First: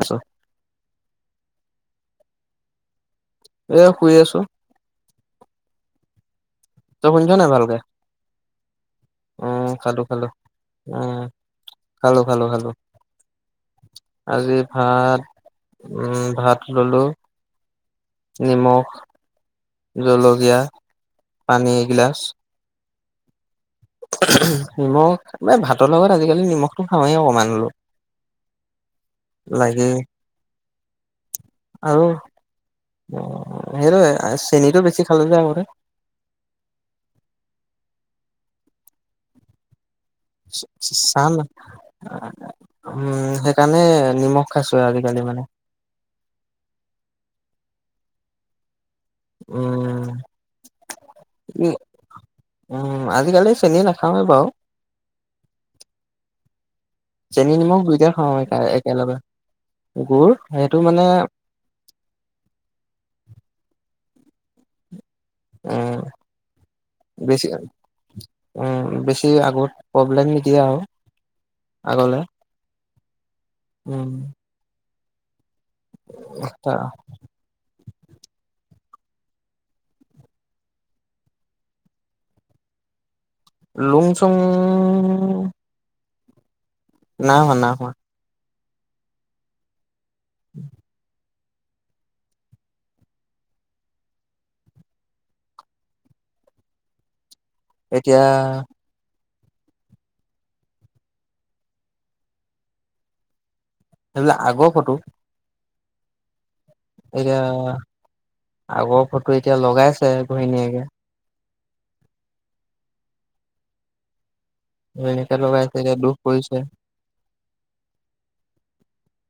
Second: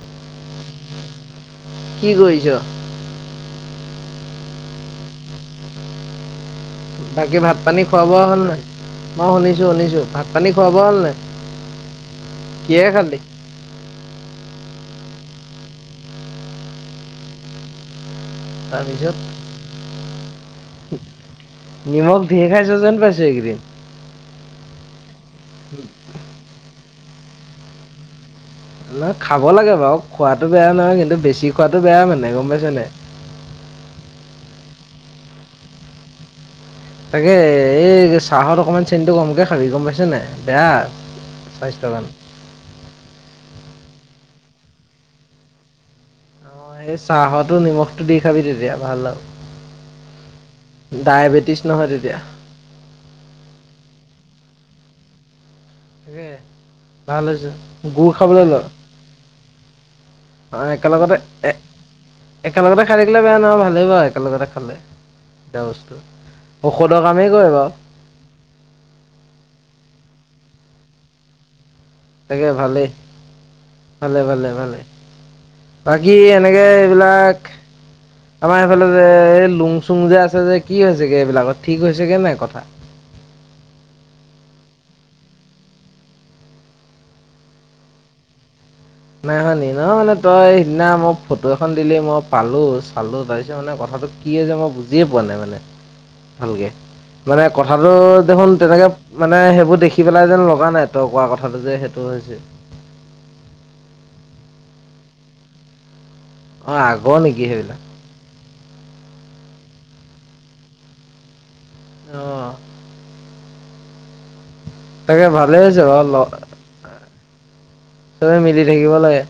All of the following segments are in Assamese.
আছো কি কৰিছ এয়া শুই আছো তই শুনিছ বাকী নাই ভাত ভালকে পানী খুৱাব হ'ল নাই মই উম শুনিছোঁ খালো শুনিছোঁ খালো ভাত পানী খুৱাব হ'ল উম নাই খালো খালো খালো কিহে খালি? আজি ভাত উম ভাত ললো নিমখ তাৰপিছত জলকীয়া পানী এগিলাচ নিমখ ভে খাইছ যেন পাইছো এইকেইদিন নিমখ ম ভাতৰ লগত আজিকালি নিমখটো খওঁহেই অকণমান হলো নহ খাব লাগে বাৰু খোৱাাতটো বেয়া নহয় কিন্তু বেছি শিখোৱাাতটো বেয়া আৰু মান নে গম পাইছনেে চেনিীটো বেছি খালো যায় ম তাকে এই চাহত অকমান চেনতটো গম কেে খাবি গম পাইছ নাই বেয়া চান স্বাস্থ্যৰ কাৰণে। উম সেইকাৰণে নিমখ খাইছো আজিকালি মানে অ সেই চাহো নিমখতটো দি খাবি তেতিয়া ভাল আৰু উম ডায়েবেটিছ নহয় তেতিয়া। উম আজিকালি চেনিী নাখাওৱে বাৰু তে ভাল হৈছে চেনি নিমখ দুইটাই গুৰ খাওঁ খাবলৈ লোৱা একেলগে গুৰ অ সেইটো মানে একেলগতে একেলগতে খাই থাকিলে বেয়া নহয় ভালেই বাৰু একেলগতে খালে এ বস্তু উম ঔষধৰ কামেই কৰে বেছি বাৰু বেছি আগত প্ৰব্লেম নিদিয়া আৰু আগলে তাকে ভালেই উম ভালে ভালে ভালে বাকী এনেকে এইবিলাক আমাৰ এইফালে যে এই লুং চুং যে আছে যে কি হৈছেগৈ এইবিলাকত ঠিক হৈছেগৈ নাই কথা লুং চুং না হোৱা না হোৱা নাই শি ন মানে তই সিদিনা মই ফটো এখন দিলেই মই পালোঁ চালোঁ তাৰপিছত মানে কথাটো কি যে মই বুজিয়ে পোৱা নাই মানে ভালকে মানে কথাটো এতিয়া দেখোন তেনেকে মানে সেইবোৰ দেখি পেলাই যেন লগা নাই তই কোৱা কথাটো যে সেইটো হৈছে সেইবিলাক আগৰ ফটো অঁ আগৰ এতিয়া নেকি সেইবিলাক আগৰ ফটো এতিয়া লগাইছে ঘহণীয়েকে আহ নিকছে ভালে হৈছে এতিয়া দুখ বাৰু হয়ছে চবে মিলি থাকিব লাগে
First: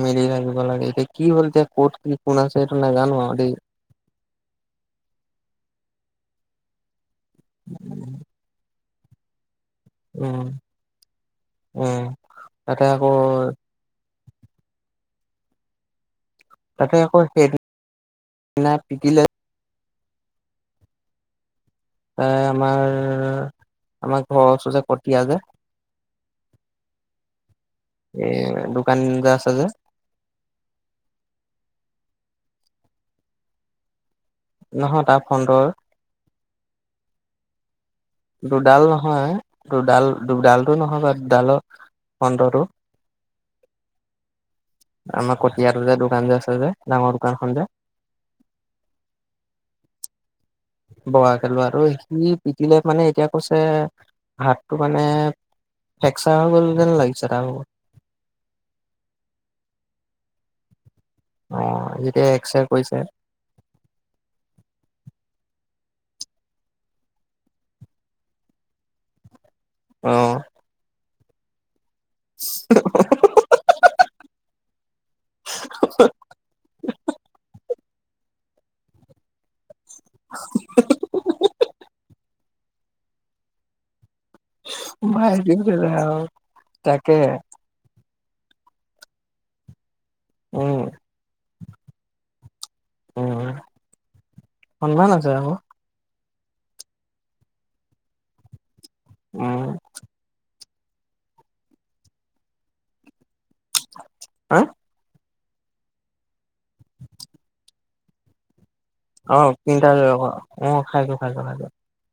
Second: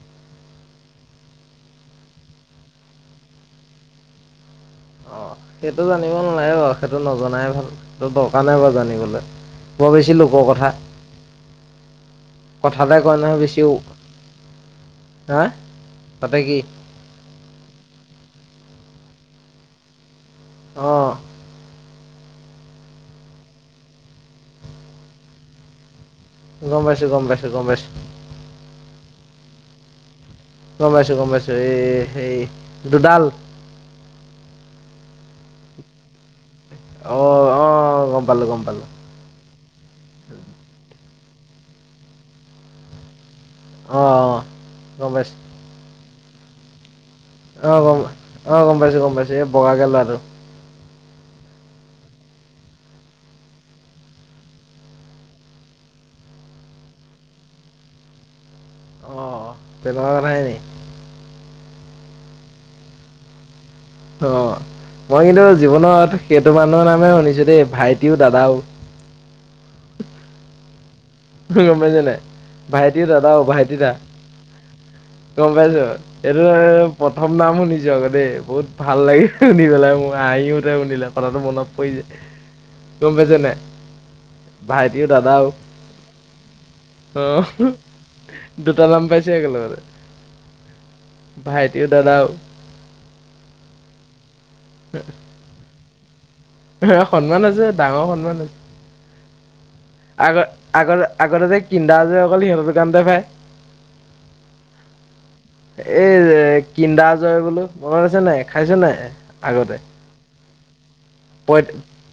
মিলি থাকিব লাগে এতিয়া কি হল এতিয়া ক'ত কি কোন আছে সটো নাজানো দ [unintelligible] অ সেইটো জানিব নালাই বাৰু সেইটো নজনাই ভাল সেইটো দৰকাৰ নাই বাৰু জানিবলৈ বৰ বেছি লোকৰ উম কথা উম তাতে কথাতে আকৌ কয় নহয় বেছিও হা তাতে কি তাতে আকৌ সেইদি পিটিলে অঁ এ আমাৰ আমাৰ ঘৰৰ ওচৰ যে কঠীয়া যে গম পাইছো গম পাইছো গম পাইছো এই দোকান যে আছে যে গমাইছো গমাইছো এই সেই দুুডাল নহয় তা ফন্দৰ অ অ গম পালো গম দুডাল পালো নহয় দুডাল দুডালতটো নহয় বাৰ ডালৰ পন্ৰৰ অ', অ', গম পাইছো আমাৰ কতিয়াৰ যে দোকান যে আছে যে ডাঙৰ দোকানখন যে আহ গমাই আহ গম পাইছো গম পাইছো এই বগাাকে লৰাটো আৰু বগাকে লৰাটো আৰু সি পিটিলে মানে এতিয়া কৈছে হাতটো মানে ফেকচা হৈ গ'ল যেন লাগিছে তা ভাগ [unintelligible] অ যেতিয়া এক্স ৰে কৈছে অ মই কিন্তু জীৱনত সেইটো মানুহৰ নামে শুনিছো দেই ভাইটিও দাদাও অ গম পাই যোনাই ভাইটি দাদা ভাইটি দা গম পাইছো এইটো প্ৰথম নাম শুনিছো আকৌ দেই বহুত ভাল লাগিল শুধি পেলাই মোৰ হাহি ওঠে শুধিলে কথাটো মনত পৰি যায় গম পাইছেনে ভাইটিও মাৰি দাদাও দিছে আৰু তাকে [unintelligible] উম ভাইটিও দাদাও উ কন ভাল আছে আবৌ এ সন্মান আছে ডাঙৰ সন্মান আছে উম আগ আগতে আগতে যে কিন্ধা আ যে অকল সি হৌ দোকানতে পাই হা এই কিন্দা জয় বোলো মনত আছে নাই খাইছ নাই অ আগতে তিনিটা অ খাইছো খাইছো খাইছো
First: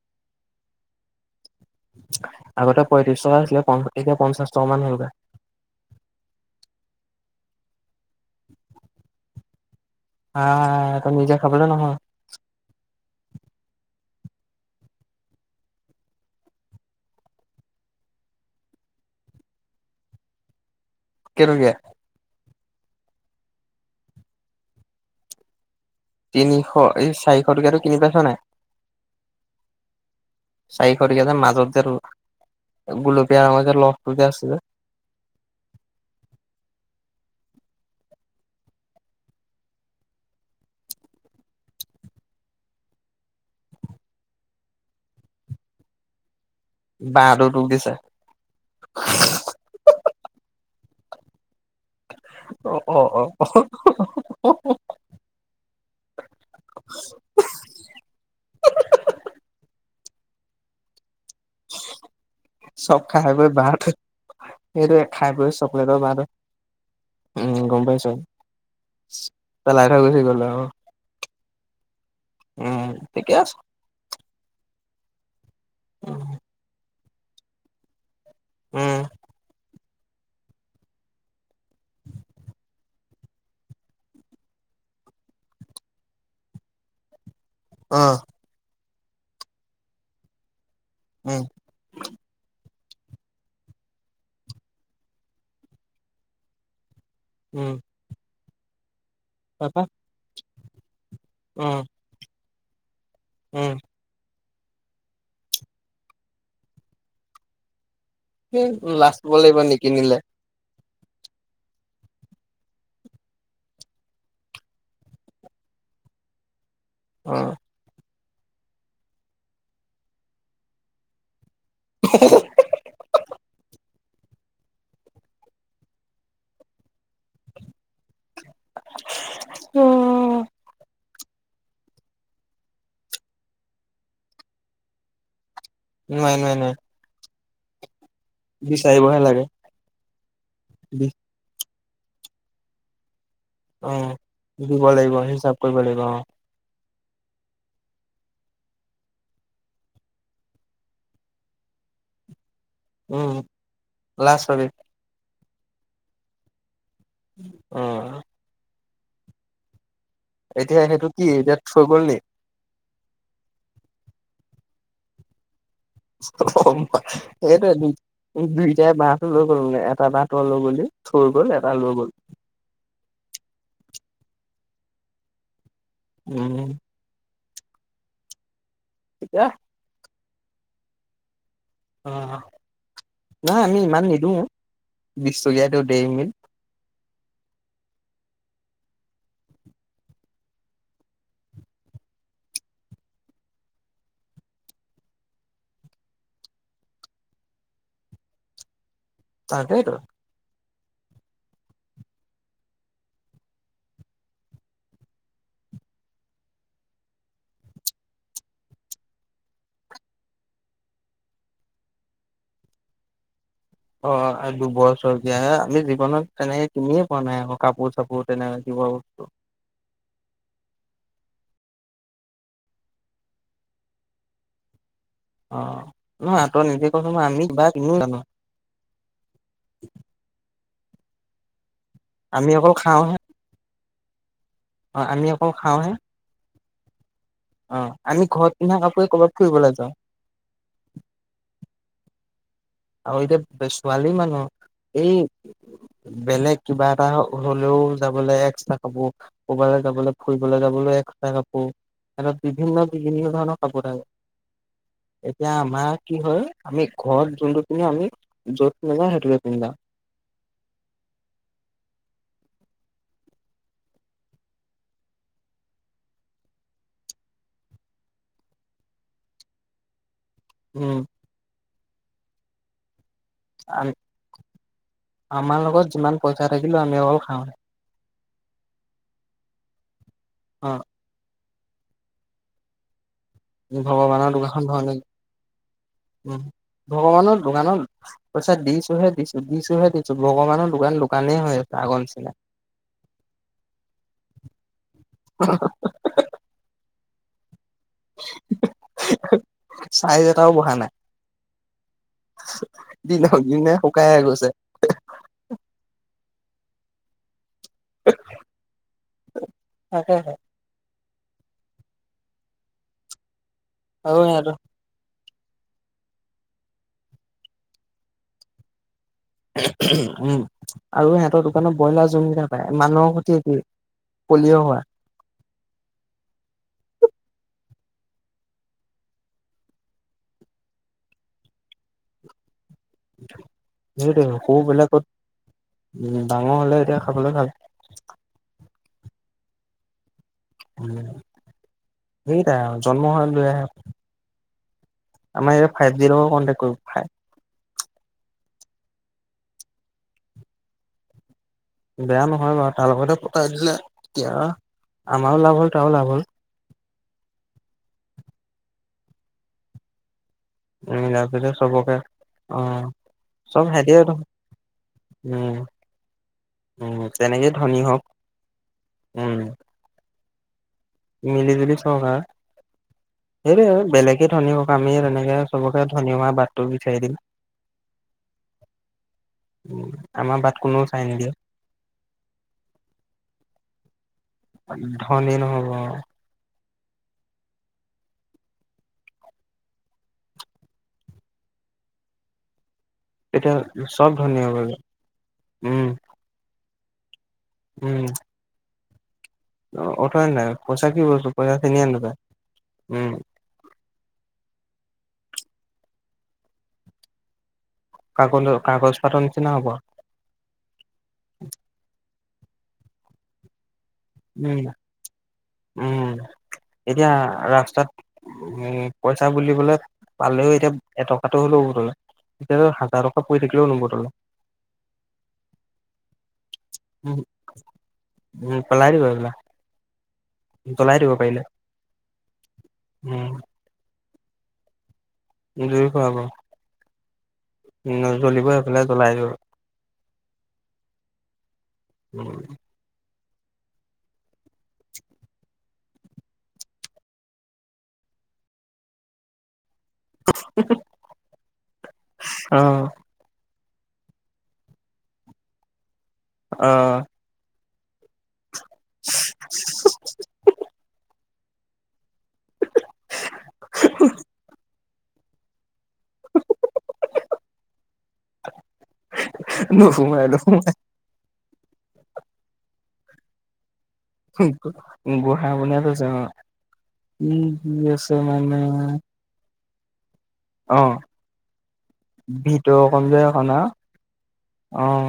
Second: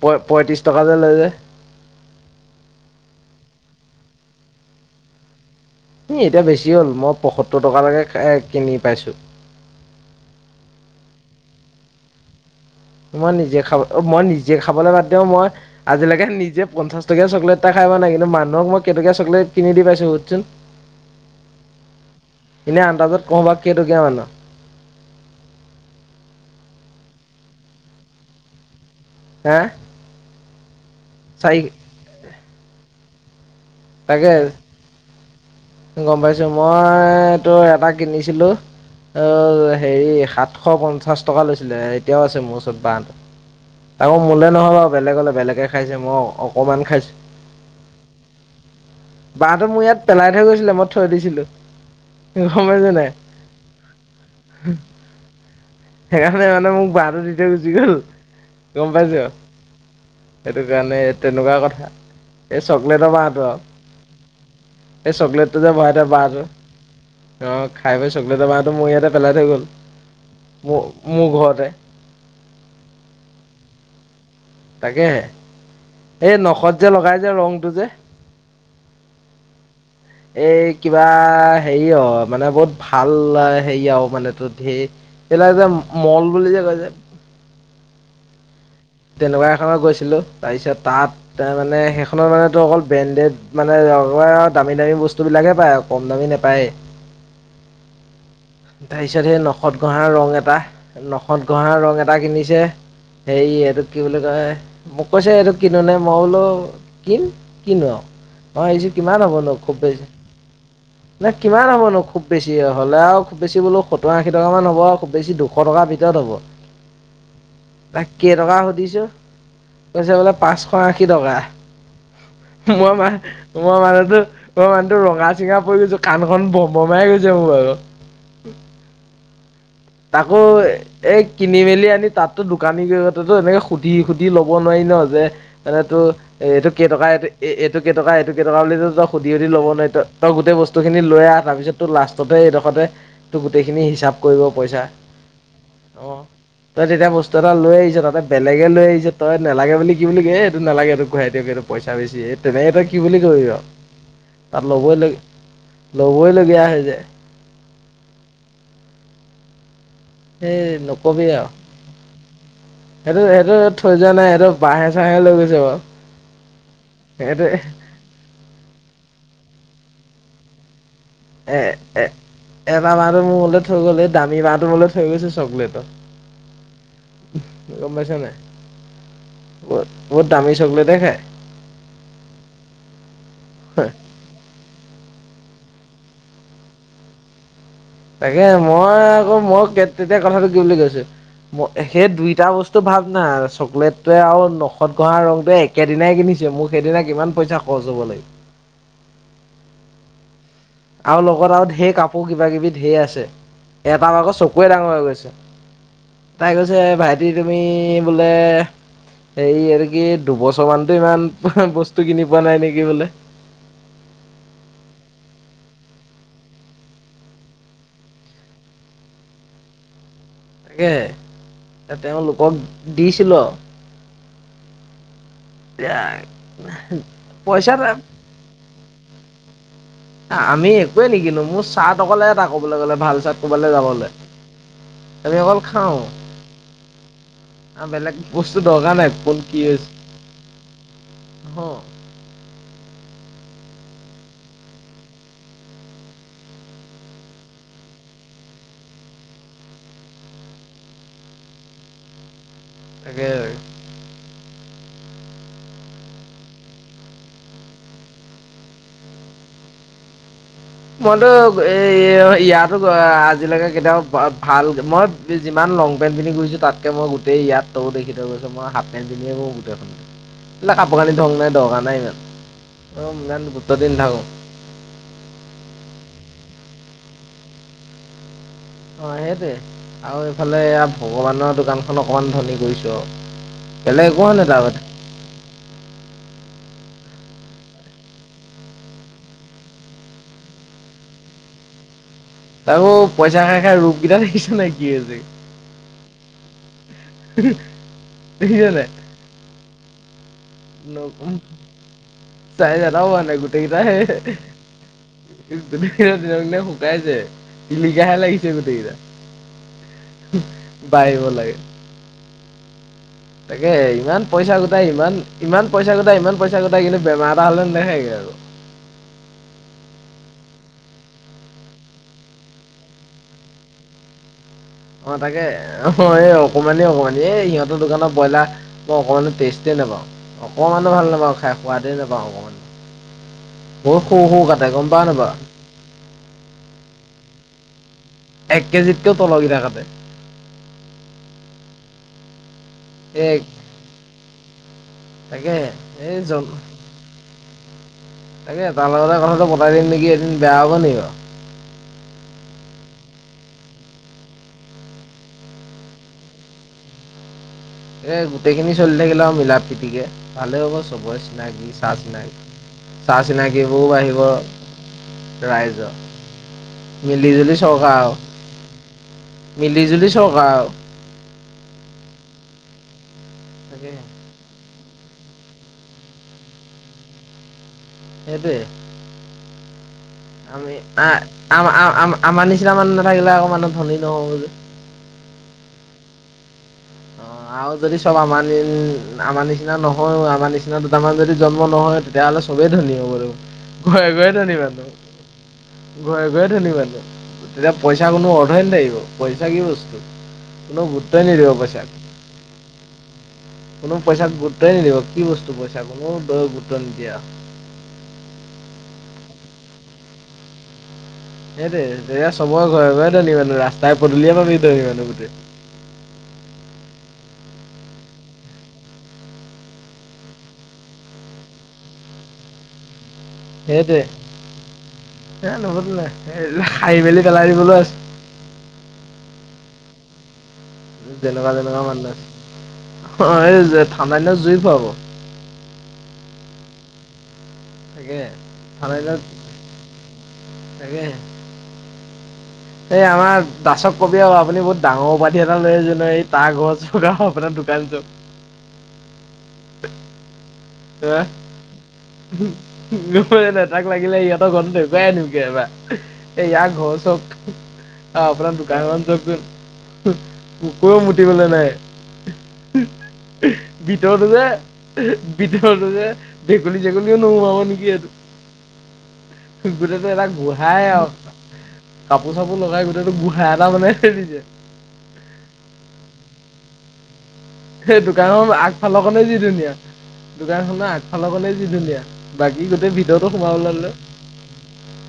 প পঁয়ত্ৰিছ টকা যে লৈ যে আগতে পয়ত্ৰিছ টকা আছিলে একে পঞ্চাছ টকামান হ'লগৈ এতিয়া বেছি হ'ল মই পয়সত্তৰ টকালৈকে কিনি পাইছোঁ হা ত নিজে খাবলৈ নহয় মই নিজে খাব মই নিজে খাবলৈ বাদতিও মই আজিলৈকে নিজে পঞ্চাশ টকীয়া চকলেট টা খাই পোৱা নাই কিন্তু মানুহক মই কেতকিয়া চকলেট চকলেট কিনি দি পাইছো সূত চোন কেটকিয়া এনে আন্দাজত কবা কেইটোকিয়া মানে তিনিশ এই চাৰিশ টকাটো কিনি পাইছ নাই হা চাৰি [unintelligible] যে তাকে আছে যে গম পাইছো মই ত এটা কিনিছিলো অ হেৰি সাতশ পঞ্চাশ টকা লৈছিলে এতিয়াও আছে মোৰ ওচৰত বাঁন আকৌ মোলে নহয় বাৰু বেলেগলে বেলেগে খাইছে মই অকমান খাইছো বাহটো ত দিছে বাহহটো মোৰ ইয়াত পেলাই থৈ গৈছিলে মই থৈ দিছিলো গম অ পাইছ অ নাই অ অ [inaudible] সেইকাৰণে মানে মোক বাহটো দি থ গুচি গল গম পাইছ? সেইটো কাৰণে তেনেকুৱা কথা এই চব চকলেটৰ খাই পৰাতটো বৈ আৰু বাঁহটো সেইটোৱে এই খাই বৈ চকলেটটো যে ভৰাই চকলেটৰ থৈ বাঁহটো বাৰ উম, অ' গম খাই পাইছো। বৈ চকলেটৰ বাৰটো মোৰ ইয়াতে পেলাই থৈ গ'ল গুচি গ'ল আৰু মোৰ মোৰ ঘৰতে। উম ঠিকে আছে। তাকেহে এই নখত যে লগাই যে ৰংটো যে। উম। এই কিবা হেৰি অ মানে বহুত ভাল হেৰি আৰু মানে ত সেই এল যে মল বুলি যে কৈ যে। আহ। তেনেকুৱা এখনত গৈছিলো তাৰপিছত উম, তাত মানে সেইখননৰ মানে তো অকল ব্ৰেণ্ডেড মানে ৰ দামী দামী বস্তুবিলাকে পায় আৰু কম দামী নোপায়ে। উম। তাৰপিছত সেই নখত তাৰপা গঁহা ৰং এটা নখত উম, গঁহা ৰং এটা কিনিছে। উম, সেইটো কি বুলি কয় মোক কৈছে এইটো কিনো নাই মই বোলো কিন কিনো আৰু। অহ এই এইচ লাজ কিমান পাব হ'ব ন লাগিব খুব বেছ নিকিনিলে না কিমান হ'ব নো খুব বেছি হ'লে আৰু খুব বেছি বোলো সতৰ আশী টকা মান হ'ব আৰু খুব বেছি দুশ টকা ভিতৰত হ'ব। উ কেইটকা সুধিছোঁ কৈছে বোলে পাঁচশ আশী টকা। মই মা মই মানুহতো মই মানুহটো ৰঙা চিঙা পৰি গৈছো কাণখন ব বমাই গৈছে মোৰ আৰু। [inaudible] তাকো এ কিনি মেলি আনি তাতো দোকানীতো এনেকে সুধি সুধি ল'ব নোৱাৰি। ন যে মান তটো নোৱাৰি, নোৱাৰি, এইটো নোৱাৰি কেইটকা এইটো এইটো কেইটকা এইটো কেইটকা বুলি তই বিচাৰিবহে সুধি লাগে সুধি ল'ব নোৱাৰি তই তই গোটেই বস্তুখিনি বি লৈ আহ তাৰপিছত ত লাষ্টতে এইডোখৰতে ত গোটেইখিনি হিচাপ অ'। কৰিব। দিব পইচা লাগিব হিচাপ কৰিব লাগিব অঁ অ'। তই তেতিয়া বস্তু এটা লৈ আহিছ তাতে বেলেগে লৈ আহিছ তই নালাগে বুলি কি বুলি ক এইটো নালাগে এইটো ঘোৰাইত এইটো পইচা বেছি এই তেনেকৈ তই কি বুলি কি উম, আৰু লাজ তাত পাবি ল'বই ল ল'বইলগীয়া হৈ যায়। আহ। এইেই এতিয়া সেইটো কি নকবি আৰু। এতিয়া থৈ গ'ল নি? সেইটো সেইটো থৈ যোৱা নাই এইেইটো বাঁহে চাহহে লৈ গৈছে বাৰু। সেইটো দু দুইটাই বাহ ফ ল কৰো নে লো গ বুলি। এ এ এটা মাহটো মোৰ মলে থৈ গ'ল দামী মাহটো ম থৈ গৈছে চকলেটৰ। উম। গম পাইছ নে নাই? এতিয়া বহুত বহুত দামী চকলেট য়ে খায়। অ' নাই আমি ইমান নিদিওঁ, বিশ টকীয়াতো ডেইমিল তাকে মই আকৌ মই তেতিয়া কথাটো কি বুলি কৈছো। সেই দুইটা বস্তু ভাৱ না চকলেটোৱে আৰু নখত ঘহা ৰংটোৱে একেদিনাই কিনিছ মোক সেইদিনা কিমান পইচা খৰচ হ'ব লাগ তাকেইতো। আৰু লগত আৰু ঢেৰ কাপোৰ কিবা কিবি ঢেৰ আছে। এটা আকৌ চকুৱে ডাঙৰ হৈ গৈছে। তাই কৈছে ভাইটি তুমি বোলে, এই আৰু কি দুবছৰমানতে ইমান বস্তু কিনি পোৱা নাই নেকি বোলে। অ, দুব চৰকীয়া আমি জীৱনত তেনেকে কিনিয়ে পোৱা নাই আকৌ কাপোৰ চাপোৰ তেনেকে। বহ [unintelligible] তাকে তেওঁলোকক দিছিলোঁ আৰু। অ, নহয় তই নিজে কৈছ মই আমি বা পইচা কিনো জানো। আমি একোৱে নিকিনো মোৰ ছাট অকলে এটা আমি অকল ক'বলৈ গ'লে খাওঁহে ভাল চাট ক'বালৈ যাবলে। আমি অকল খাওঁ। অ বেলেগ আমি ঘৰত বস্তু পিন্ধা দৰকাৰ কাপোৰে নাই ক'ৰবাত কোন কি ফুৰিবলৈ যাওঁ হৈছে অহ, আৰু এতিয়া ছোৱালী মানুহ। এই বেলেগ কিবা এটা হলেও যাবলৈ এক্সত্ৰা কাপোৰ ক'ৰব যাবলৈ ফুৰিবলৈ যাবলৈ একটা কাপোৰ, তাকে বিভিন্ন-বিভিন্ন ধৰণৰ কাপোৰ থাকে। এতিয়া আমাৰ কি হয় আমি ঘৰত যোনটো তুমি আমি য'ত নাযাওঁ সেইটোকে পিন্ধা মইতো এ ইয়াতো আজিলৈকে কেতিয়াবা ভাল মই যিমান ল পেট পিনিধুছো তাতক মই গোটেই ইয়াত তো দেখি থৈছ মই হফ পেন্ট পিনিয়ে মো গোটেইখন। এইাক কাপোৰ উম কানি ধং নাই দকাৰ নাই। অ, মূলন গুৰুত্ব দি নাথাকোঁ। আমাৰ লগত যিমান পইচা থাকিলো আমি অকল খাওঁ। অ, সেইটোৱে আৰু এইফালে অ এই ভগৱানৰ দোকানখন অকণমান ধনী কৰিছোঁ। ভগৱানৰ দোকান খন ধনী অ', ভগৱানৰ দোকানত পইচা দিছোহে দিছো, দিছোহে দিছো, ভগৱানৰ দোকান দোকানেই হৈ আছে আগৰ নিচিনা। তাৰো পইচা খাই-খাই ৰূপ কেইটা থাকিছে নে কি হৈছে। দেখিছ নে নাই। চাহি [unintelligible] চাই জানা হ দিনক নাই গোটেই দিনে কেইতা শুকাইহে গৈছে দি [unintelligible] তাই যে তিলিকাহে লাগিছে গোটেইকেইটা। তাকেহে পাৰিব লাগে। তাকে আৰু ইমান সিহঁতৰ পইচা গোটাই ইমান, ইমান পইচা গোটাই ইমান পইচা গোটাই কিন্তু বেমাৰ এটা হ'লে নেথাগে আৰু। উম, আৰু সিহতৰ দোকানত ব্ৰইলাৰ জোনকটা পায় মানুহৰ খতি একেই। পলিঅ' হোৱা। অ, তাকে অ, এই অকমানি-অকমানি। এই ইহঁতৰ দোকানত ব্ৰইলাৰ মই অকণমানো টেষ্টেই নাপাওঁ অকণমানো ভাল নাপাওঁ খাই সোৱাদেই নাপাওঁ। পাৱন সেইটোৱ গম সৌবিলাকত পাৱ নাপাৱ? উম, ডাঙৰ হলে এতিয়া খাবলে ভাল। এক কেজিতকেও তলৰ গিতা কাটে। উম, সেইটাই আৰু জন্ম হৈ এই লৈ আহে আকৌ। আমাৰ তাকে এতিয়া ফাইভ জিৰ এই লগ জন কনটে্ কৰিব ফাইভ তাকে তাৰ লগতে কথাটো পতাই দিম নেকি এদিন বেয়া হ'ব নিকি বাৰু। বেয়া নহয় বাৰু তাৰ লগতে পঠাই দিলে এতিয়া। আমাৰও লাভ হল তাৰো লাভ হল। এ গোটেইখিনি চলি থাকিলে আৰু মিলা প্ৰীতিকে, ভালেই হ'ব চবৰে মিলাই পেলাই চিনাকি চাহ চবকে চিনাকি অ' চাহ চব চিনাকিবোৰোঁ সিহঁতিয়ে বাঢ়িব। উম উম ৰাইজৰ তেনেকেই মিলিজুলি ধনী হওক চৰকাৰ উম আৰু। মিলি জুলি চৰকাৰ আৰু। মিলি জুলি চৰকা সেইটোৱে তাকে আৰু বেলেগে ধনী হক। আমি তেনেকে চবকে ধনি হোৱা বাটটো দেখায় দিম [inaudible] এবে [inaudible] উম আমি আম আমাৰ নিচিনা মানুহ নাথাকিলে অক মানুহ ধনী নহব যে ধনী নহব অ অ আৰু যদি চব আমাৰ আমাৰ নিচিনা নহয়ও আমাৰ নিচিনা দুটামান যদি জন্ম নহয় তেতিয়া চোবেই ধনী হ'ব তেতিয়া ঘৰে চব ঘৰে হৈ ধনী গ'ল মানুহ উম ঘৰে ঘৰে ধনী মানুহ তেতিয়া পইচা কোনো অধই নালাগিব উঠোৱ নাই পইচা কি গুৰুত্বই বস্তু নিদিব পইচা চিনি পইচাক। নাপাম ত উম কোনো পইচাক গুৰুত্বই নিদিব কি বস্তু পইচা কোনো দয় গুৰুত্ব নিদিয়া [inaudible] কাগজৰ কাগজ পাতৰ নিচিনা হব [inaudible] সেইট তেতিয়া চৰে ঘৰে ঘৰে দলি মানুহ ৰাস্তা উম উম এতিয়া [unintelligible] ৰাস্তাত উম পইচা বুলিবলে পালেও এতিয়া এটকাটো হ'লও এতিয়া হাজাৰ সেইটোৱে [unintelligible] [unintelligible] পলাৰিব প [inaudible] যেনেকুৱা তেনেকুৱা উম মানুহ এই ঠাণ্ডা দিনত জুই পোৱাব জুই পুৱাব তাকে নজ্বলিব সেইফালে জ্বলাই দিব তাকে উম [inaudible] এই আমাৰ দাচক কবি আৰু আপুনি বহুত ডাঙৰ উপাধি এটা লৈ জ এই তাঁৰ গছ আৰু আপোনাৰ দোকান যো [unintelligible] অ অ [unintelligible] তাক লাগিলে ইহতৰ ঘৰটো দেৱাইে নকে এবা এই ইয়াৰ অ ঘৰ চব আহ আপোনাৰ গাঁত জক কুকুৰও মুতিবলৈ নাই ভিতৰতো যে [inaudible] যে ভেকুলী জেকুলীও নোসোমাব নেকি এইটো [inaudible] গোটটো নুসুমাই এটা নুসুমাই গোহাই আৰু কাপোৰ চাপোৰ লগাই গোটেইটো গুঢ়া এটা মানে গুয়া বনায় সেইটো কাৰণৰ মানে আগফালৰকণ যি ধুনীয়া অ দোকানখনৰ আগফালৰ গলে যি ধুনীয়া বাকী গোটেই ভিতৰকণ যে ভিতৰতটো অকণ সোমাব আও ললো অ